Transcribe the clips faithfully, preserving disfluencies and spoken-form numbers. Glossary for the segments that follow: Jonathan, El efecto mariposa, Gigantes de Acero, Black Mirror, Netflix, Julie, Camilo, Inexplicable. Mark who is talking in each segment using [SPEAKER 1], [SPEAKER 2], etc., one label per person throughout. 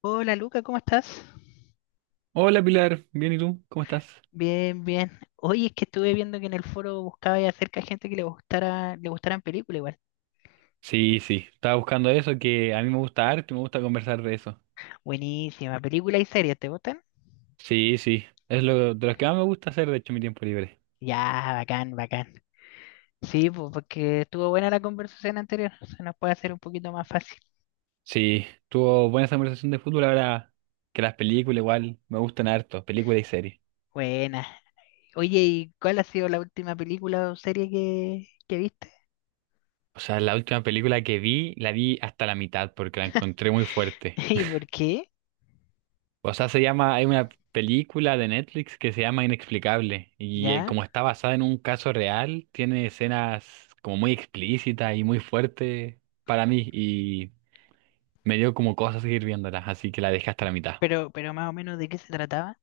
[SPEAKER 1] Hola Luca, ¿cómo estás?
[SPEAKER 2] Hola Pilar, bien y tú, ¿cómo estás?
[SPEAKER 1] Bien, bien. Oye, es que estuve viendo que en el foro buscaba y acerca de gente que le gustara, le gustaran películas igual.
[SPEAKER 2] Sí, sí, estaba buscando eso, que a mí me gusta arte, me gusta conversar de eso.
[SPEAKER 1] Buenísima, película y series, ¿te gustan?
[SPEAKER 2] Sí, sí, es lo de los que más me gusta hacer, de hecho, en mi tiempo libre.
[SPEAKER 1] Ya, bacán, bacán. Sí, pues porque estuvo buena la conversación anterior, se nos puede hacer un poquito más fácil.
[SPEAKER 2] Sí, tuvo buena esa conversación de fútbol, ahora que las películas igual me gustan harto, películas y series.
[SPEAKER 1] Buena. Oye, ¿y cuál ha sido la última película o serie que, que viste?
[SPEAKER 2] O sea, la última película que vi, la vi hasta la mitad porque la encontré muy fuerte.
[SPEAKER 1] ¿Y por qué?
[SPEAKER 2] O sea, se llama, hay una película de Netflix que se llama Inexplicable y eh,
[SPEAKER 1] ¿Ya?
[SPEAKER 2] como está basada en un caso real, tiene escenas como muy explícitas y muy fuertes para mí y me dio como cosas seguir viéndolas, así que la dejé hasta la mitad.
[SPEAKER 1] Pero, pero más o menos de qué se trataba.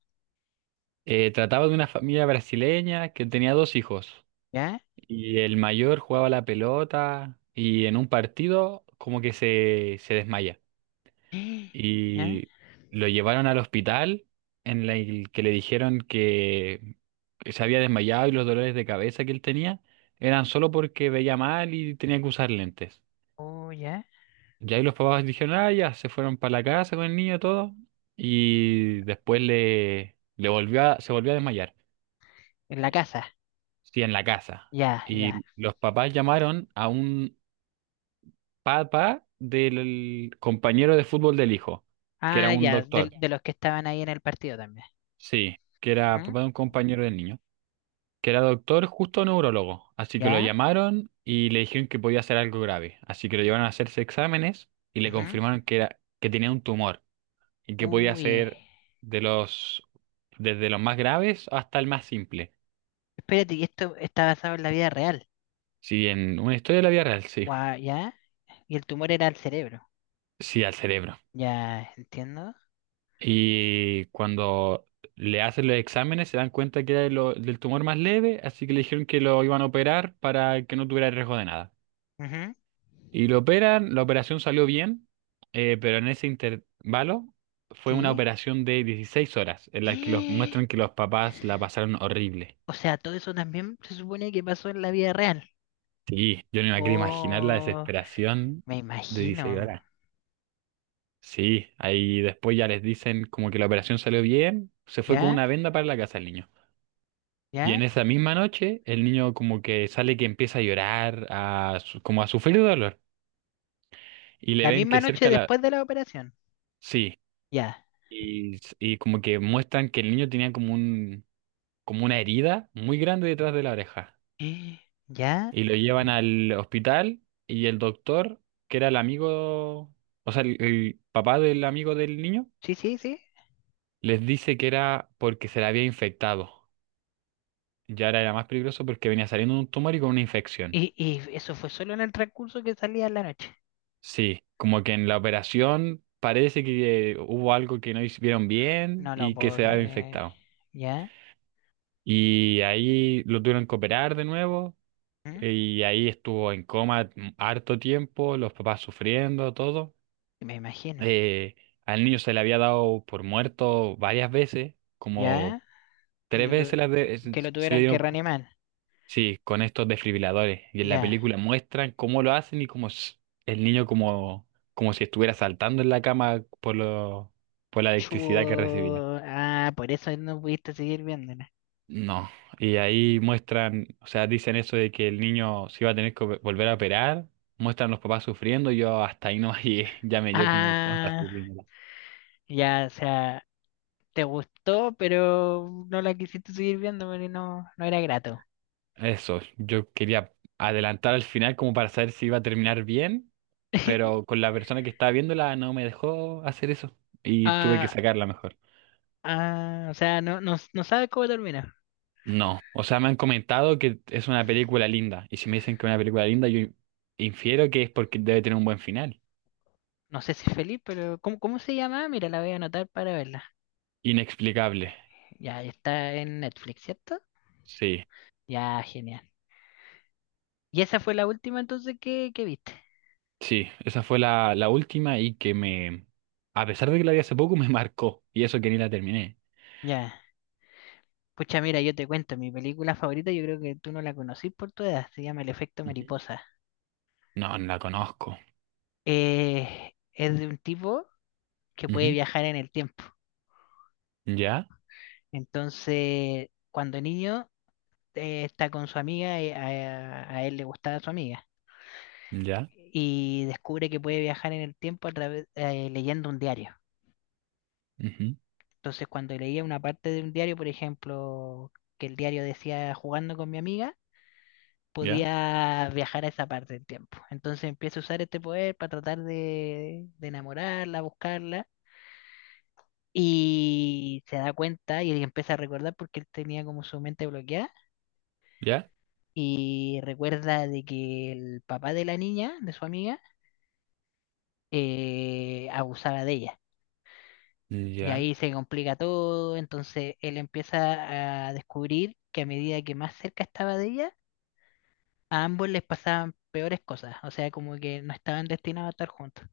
[SPEAKER 2] Eh, trataba de una familia brasileña que tenía dos hijos
[SPEAKER 1] ¿Ya?
[SPEAKER 2] y el mayor jugaba la pelota y en un partido como que se, se desmaya.
[SPEAKER 1] ¿Ya?
[SPEAKER 2] Y lo llevaron al hospital en la el que le dijeron que se había desmayado y los dolores de cabeza que él tenía eran solo porque veía mal y tenía que usar lentes.
[SPEAKER 1] Oh, ya.
[SPEAKER 2] Y ahí los papás dijeron, ah, ya, se fueron para la casa con el niño todo y después le, le volvió a- se volvió a desmayar,
[SPEAKER 1] En la casa.
[SPEAKER 2] sí, en la casa.
[SPEAKER 1] Ya, ya.
[SPEAKER 2] Y los papás llamaron a un papá del compañero de fútbol del hijo, que era
[SPEAKER 1] Ah,
[SPEAKER 2] un
[SPEAKER 1] ya, de,
[SPEAKER 2] doctor,
[SPEAKER 1] de los que estaban ahí en el partido también.
[SPEAKER 2] sí, que era
[SPEAKER 1] Ujú.
[SPEAKER 2] papá de un compañero del niño, que era doctor, justo neurólogo. Así que lo
[SPEAKER 1] ¿Ya?
[SPEAKER 2] llamaron y le dijeron que podía ser algo grave. Así que lo llevaron a hacerse exámenes y le
[SPEAKER 1] Ujú.
[SPEAKER 2] confirmaron que era, que tenía un tumor y que podía
[SPEAKER 1] Uy.
[SPEAKER 2] ser de los, desde los más graves hasta el más simple.
[SPEAKER 1] Espérate, y esto está basado en la vida real.
[SPEAKER 2] Sí, en una historia de la vida real, sí.
[SPEAKER 1] Guau, ¿ya? Y el tumor era el cerebro.
[SPEAKER 2] Sí, al cerebro.
[SPEAKER 1] Ya, entiendo.
[SPEAKER 2] Y cuando le hacen los exámenes se dan cuenta que era de lo- del tumor más leve, así que le dijeron que lo iban a operar para que no tuviera riesgo de nada.
[SPEAKER 1] Ujú.
[SPEAKER 2] Y lo operan, la operación salió bien, eh, pero en ese intervalo fue una
[SPEAKER 1] Sí.
[SPEAKER 2] operación de dieciséis horas, en la que los muestran que los papás la pasaron horrible.
[SPEAKER 1] O sea, todo eso también se supone que pasó en la vida real.
[SPEAKER 2] Sí, yo no me quiero imaginar la
[SPEAKER 1] Oh,
[SPEAKER 2] desesperación
[SPEAKER 1] me
[SPEAKER 2] de dieciséis
[SPEAKER 1] imagino.
[SPEAKER 2] horas. Sí, ahí después ya les dicen como que la operación salió bien, se fue con
[SPEAKER 1] ¿Ya?
[SPEAKER 2] una venda para la casa el niño. Y
[SPEAKER 1] ¿Ya?
[SPEAKER 2] en esa misma noche el niño como que sale que empieza a llorar, a, su- como a sufrir dolor. Y le
[SPEAKER 1] La
[SPEAKER 2] ven
[SPEAKER 1] misma
[SPEAKER 2] que
[SPEAKER 1] noche
[SPEAKER 2] cerca la.
[SPEAKER 1] después de la operación.
[SPEAKER 2] Sí.
[SPEAKER 1] Ya.
[SPEAKER 2] Y, y como que muestran que el niño tenía como un, como una herida muy grande detrás de la oreja.
[SPEAKER 1] ¿Ya?
[SPEAKER 2] Y lo llevan al hospital y el doctor, que era el amigo, o sea, el, el papá del amigo del niño,
[SPEAKER 1] Sí, sí, sí.
[SPEAKER 2] les dice que era porque se le había infectado. Y ahora era más peligroso porque venía saliendo de un tumor y con una infección.
[SPEAKER 1] Y, y eso fue solo en el transcurso que salía en la noche.
[SPEAKER 2] Sí, como que en la operación parece que eh, hubo algo que no hicieron bien
[SPEAKER 1] No lo
[SPEAKER 2] y que
[SPEAKER 1] puedo
[SPEAKER 2] se había
[SPEAKER 1] creer.
[SPEAKER 2] infectado.
[SPEAKER 1] ¿Ya?
[SPEAKER 2] Y ahí lo tuvieron que operar de nuevo.
[SPEAKER 1] ¿Mm?
[SPEAKER 2] Y ahí estuvo en coma harto tiempo, los papás sufriendo, todo.
[SPEAKER 1] Me imagino.
[SPEAKER 2] Eh, Al niño se le había dado por muerto varias veces,
[SPEAKER 1] ¿Ya?
[SPEAKER 2] como
[SPEAKER 1] Que
[SPEAKER 2] tres
[SPEAKER 1] lo,
[SPEAKER 2] veces
[SPEAKER 1] tu-
[SPEAKER 2] se, las de- se
[SPEAKER 1] que lo
[SPEAKER 2] se le
[SPEAKER 1] tuvieran que
[SPEAKER 2] dieron, p-
[SPEAKER 1] reanimar.
[SPEAKER 2] sí, con estos desfibriladores. Y en la
[SPEAKER 1] Ya.
[SPEAKER 2] película muestran cómo lo hacen y cómo s- el niño, como, como si estuviera saltando en la cama por lo, por la
[SPEAKER 1] Chu.
[SPEAKER 2] electricidad que recibía.
[SPEAKER 1] Ah, por eso no pudiste seguir viéndola.
[SPEAKER 2] No, y ahí muestran, o sea, dicen eso de que el niño se iba a tener que vo- volver a operar, muestran los papás sufriendo, y yo hasta ahí no llegué, ya me dio como cosas
[SPEAKER 1] Ah,
[SPEAKER 2] sufriendo.
[SPEAKER 1] ya, o sea, te gustó, pero no la quisiste seguir viendo porque no, no era grato.
[SPEAKER 2] Eso, yo quería adelantar al final como para saber si iba a terminar bien, pero con la persona que estaba viéndola no me dejó hacer eso y tuve que
[SPEAKER 1] Ah,
[SPEAKER 2] sacarla mejor.
[SPEAKER 1] ah, o sea, no, no, no sabes cómo termina.
[SPEAKER 2] No, o sea, me han comentado que es una película linda, y si me dicen que es una película linda, yo infiero que es porque debe tener un buen final.
[SPEAKER 1] No sé si es feliz, pero ¿cómo, cómo se llama? Mira, la voy a anotar para verla.
[SPEAKER 2] Inexplicable,
[SPEAKER 1] Ya, está en Netflix, ¿cierto?
[SPEAKER 2] sí.
[SPEAKER 1] Ya, genial. ¿Y esa fue la última entonces que, que viste?
[SPEAKER 2] Sí, esa fue la, la última y que me, a pesar de que la vi hace poco, me marcó. Y eso que ni la terminé.
[SPEAKER 1] Ya. Pucha, mira, yo te cuento, mi película favorita, yo creo que tú no la conocís por tu edad, se llama El efecto
[SPEAKER 2] Ujú.
[SPEAKER 1] mariposa.
[SPEAKER 2] No, no la conozco.
[SPEAKER 1] Eh, es de un tipo que puede
[SPEAKER 2] Ujú.
[SPEAKER 1] viajar en el tiempo.
[SPEAKER 2] Ya,
[SPEAKER 1] Entonces, cuando niño, eh, está con su amiga, eh, a, a él le gustaba su amiga,
[SPEAKER 2] ya,
[SPEAKER 1] y descubre que puede viajar en el tiempo a través, eh, leyendo un diario.
[SPEAKER 2] ujú.
[SPEAKER 1] Entonces, cuando leía una parte de un diario, por ejemplo, que el diario decía jugando con mi amiga,
[SPEAKER 2] Ya,
[SPEAKER 1] podía viajar a esa parte del tiempo. Entonces empiezo a usar este poder para tratar de, de enamorarla, buscarla, y se da cuenta y él empieza a recordar porque él tenía como su mente bloqueada,
[SPEAKER 2] ya,
[SPEAKER 1] y recuerda de que el papá de la niña, de su amiga, eh, abusaba de ella. Y
[SPEAKER 2] ya.
[SPEAKER 1] ahí se complica todo, entonces él empieza a descubrir que a medida que más cerca estaba de ella, a ambos les pasaban peores cosas, o sea, como que no estaban destinados a estar juntos.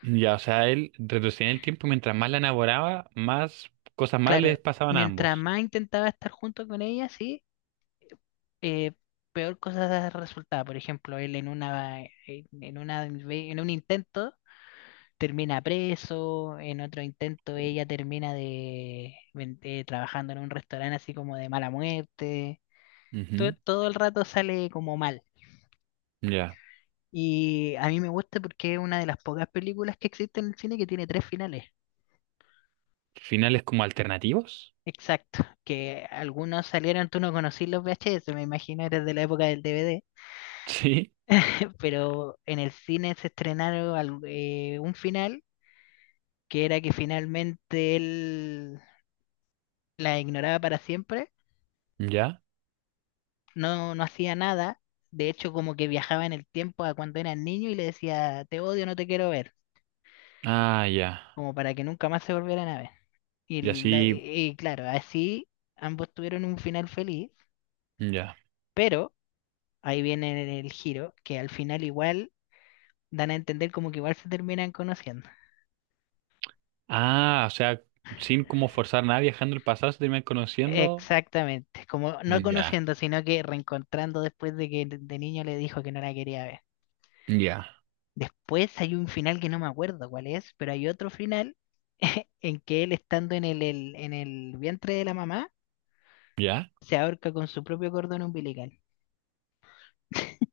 [SPEAKER 2] Ya, o sea, él retrocedía en el tiempo mientras más la enamoraba, más cosas malas les
[SPEAKER 1] Claro,
[SPEAKER 2] pasaban a
[SPEAKER 1] mientras
[SPEAKER 2] ambos.
[SPEAKER 1] más intentaba estar junto con ella, sí, eh, peor cosas resultaba. Por ejemplo, él en una, eh, en, en una, ve- en un intento termina preso, en otro intento ella termina de, ven- eh, trabajando en un restaurante así como de mala muerte. To-
[SPEAKER 2] Ujú.
[SPEAKER 1] todo el rato sale como mal.
[SPEAKER 2] Ya.
[SPEAKER 1] Y a mí me gusta porque es una de las pocas películas que existen en el cine que tiene tres finales.
[SPEAKER 2] Finales como alternativos.
[SPEAKER 1] Exacto, que algunos salieron, tú no conocí los V H S, me imagino, eres de la época del D V D.
[SPEAKER 2] Sí,
[SPEAKER 1] Pero en el cine se estrenaron al- eh, un final que era que finalmente él la ignoraba para siempre,
[SPEAKER 2] ya.
[SPEAKER 1] no, no hacía nada, de hecho como que viajaba en el tiempo a cuando era niño y le decía, te odio, no te quiero ver,
[SPEAKER 2] Ah, ya.
[SPEAKER 1] como para que nunca más se volvieran a ver. Y,
[SPEAKER 2] Y
[SPEAKER 1] la-
[SPEAKER 2] así,
[SPEAKER 1] y- y claro, así ambos tuvieron un final feliz,
[SPEAKER 2] ya.
[SPEAKER 1] pero ahí viene el giro, que al final igual dan a entender como que igual se terminan conociendo.
[SPEAKER 2] Ah, o sea, sin como forzar nada, viajando al pasado, se terminan conociendo.
[SPEAKER 1] Exactamente, como no
[SPEAKER 2] Ya,
[SPEAKER 1] conociendo, sino que reencontrando después de que de de niño le dijo que no la quería ver.
[SPEAKER 2] ya,
[SPEAKER 1] Después hay un final que no me acuerdo cuál es, pero hay otro final en que él estando en el, el- en el vientre de la mamá
[SPEAKER 2] ya.
[SPEAKER 1] se ahorca con su propio cordón umbilical.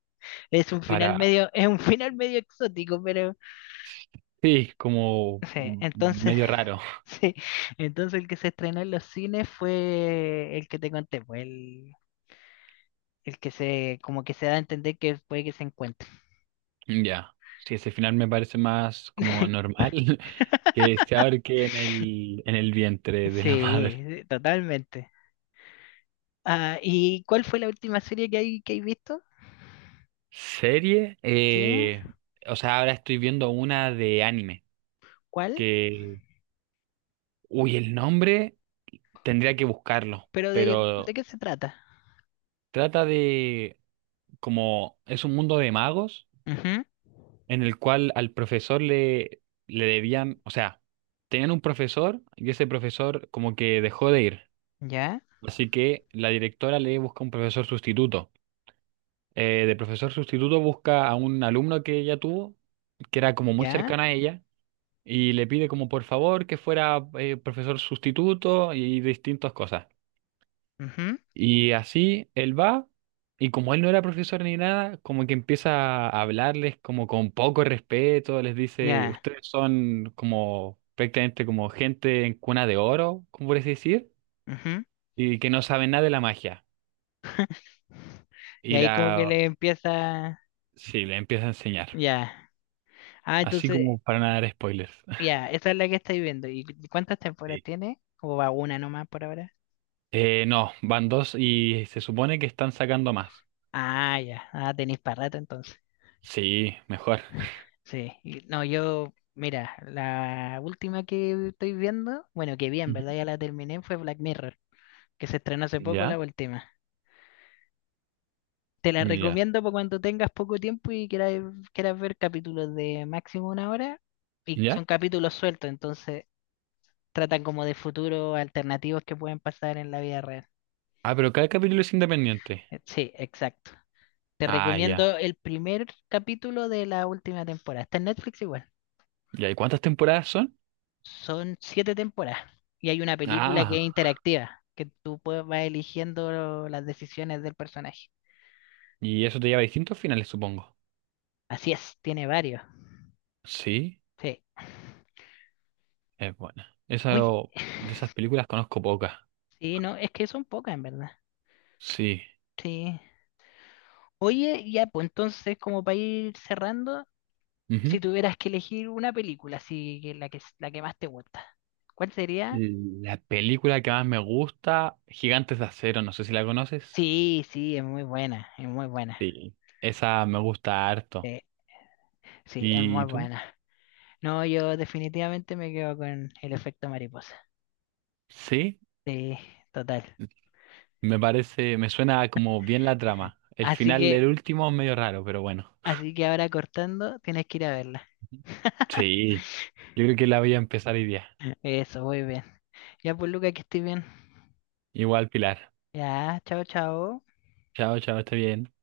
[SPEAKER 1] Es un final
[SPEAKER 2] Para,
[SPEAKER 1] medio, es un final medio exótico, pero
[SPEAKER 2] sí, como
[SPEAKER 1] sí,
[SPEAKER 2] mm,
[SPEAKER 1] entonces,
[SPEAKER 2] medio raro.
[SPEAKER 1] sí, entonces el que se estrenó en los cines fue el que te conté, pues el, el que se, como que se da a entender que puede que se encuentre.
[SPEAKER 2] Ya. Sí, ese final me parece más como normal que se ahorque en el, en el vientre de la madre.
[SPEAKER 1] Sí, totalmente. Ah, ¿y cuál fue la última serie que hay, que hay visto?
[SPEAKER 2] Serie,
[SPEAKER 1] ¿Sí?
[SPEAKER 2] eh, o sea, ahora estoy viendo una de anime
[SPEAKER 1] ¿Cuál?
[SPEAKER 2] que, uy, el nombre tendría que buscarlo,
[SPEAKER 1] ¿Pero de, de
[SPEAKER 2] pero
[SPEAKER 1] qué se trata?
[SPEAKER 2] trata de como es un mundo de magos
[SPEAKER 1] Ujú.
[SPEAKER 2] en el cual al profesor le, le debían, o sea, tenían un profesor y ese profesor como que dejó de ir.
[SPEAKER 1] Ya,
[SPEAKER 2] Así que la directora le busca un profesor sustituto. Eh, de profesor sustituto busca a un alumno que ella tuvo, que era como muy
[SPEAKER 1] ya,
[SPEAKER 2] cercano a ella, y le pide como por favor que fuera eh, profesor sustituto y distintas cosas.
[SPEAKER 1] ujú,
[SPEAKER 2] Y así él va, y como él no era profesor ni nada, como que empieza a hablarles como con poco respeto, les dice,
[SPEAKER 1] ya,
[SPEAKER 2] ustedes son como prácticamente como gente en cuna de oro, como por así decir,
[SPEAKER 1] ujú.
[SPEAKER 2] y que no saben nada de la magia.
[SPEAKER 1] Y
[SPEAKER 2] Y
[SPEAKER 1] ahí como que
[SPEAKER 2] la,
[SPEAKER 1] le empieza,
[SPEAKER 2] sí, le empieza a enseñar,
[SPEAKER 1] ya. Ah,
[SPEAKER 2] así
[SPEAKER 1] entonces,
[SPEAKER 2] como para no dar spoilers.
[SPEAKER 1] ya, esa es la que estáis viendo. ¿Y cu- cuántas temporadas
[SPEAKER 2] Sí.
[SPEAKER 1] tiene? ¿O va una nomás por ahora?
[SPEAKER 2] Eh, no, van dos y se supone que están sacando más.
[SPEAKER 1] Ah, ya. Ah, tenéis para rato entonces.
[SPEAKER 2] Sí, mejor.
[SPEAKER 1] Sí, y- no, yo, mira, la última que estoy viendo, bueno, que bien,
[SPEAKER 2] Ujú.
[SPEAKER 1] ¿verdad? Ya la terminé, fue Black Mirror, que se estrenó hace poco la
[SPEAKER 2] ¿Ya?
[SPEAKER 1] última. Te la
[SPEAKER 2] ¿Ya?
[SPEAKER 1] recomiendo para cuando tengas poco tiempo y quieras, quieras ver capítulos de máximo una hora, y
[SPEAKER 2] ¿Ya?
[SPEAKER 1] son capítulos sueltos, entonces tratan como de futuros alternativos que pueden pasar en la vida real.
[SPEAKER 2] Ah, pero cada capítulo es independiente.
[SPEAKER 1] Eh, Sí, exacto. Te
[SPEAKER 2] Ah,
[SPEAKER 1] recomiendo
[SPEAKER 2] ya.
[SPEAKER 1] el primer capítulo de la última temporada. Está en Netflix igual.
[SPEAKER 2] ¿Y ahí cuántas temporadas son?
[SPEAKER 1] Son siete temporadas y hay una película que es
[SPEAKER 2] Ah,
[SPEAKER 1] interactiva, que tú puedes, vas eligiendo las decisiones del personaje.
[SPEAKER 2] y eso te lleva a distintos finales, supongo.
[SPEAKER 1] Así es, tiene varios.
[SPEAKER 2] Sí,
[SPEAKER 1] Sí.
[SPEAKER 2] es buena. Esa,
[SPEAKER 1] Oye,
[SPEAKER 2] de esas películas conozco pocas.
[SPEAKER 1] sí, no, es que son pocas en verdad.
[SPEAKER 2] Sí.
[SPEAKER 1] Sí. Oye, ya, pues entonces, como para ir cerrando, si
[SPEAKER 2] Ujú.
[SPEAKER 1] tuvieras que elegir una película, así que la que, la que más te gusta, ¿cuál sería?
[SPEAKER 2] La película que más me gusta, Gigantes de Acero, no sé si la conoces.
[SPEAKER 1] Sí, sí, es muy buena, es muy buena.
[SPEAKER 2] Sí. Esa me gusta harto.
[SPEAKER 1] Sí, sí, es muy
[SPEAKER 2] ¿Y tú?
[SPEAKER 1] buena. No, yo definitivamente me quedo con El efecto mariposa.
[SPEAKER 2] Sí,
[SPEAKER 1] Sí, total.
[SPEAKER 2] me parece, me suena como bien la trama. El
[SPEAKER 1] Así
[SPEAKER 2] final, el
[SPEAKER 1] que,
[SPEAKER 2] último, es medio raro, pero bueno.
[SPEAKER 1] así que ahora cortando, tienes que ir a verla.
[SPEAKER 2] Ujú. Sí, yo creo que la voy a empezar hoy día.
[SPEAKER 1] Eso, muy bien. Ya pues, Luca, que estés bien.
[SPEAKER 2] Igual, Pilar.
[SPEAKER 1] Ya, chao, chao.
[SPEAKER 2] Chao, chao, está bien.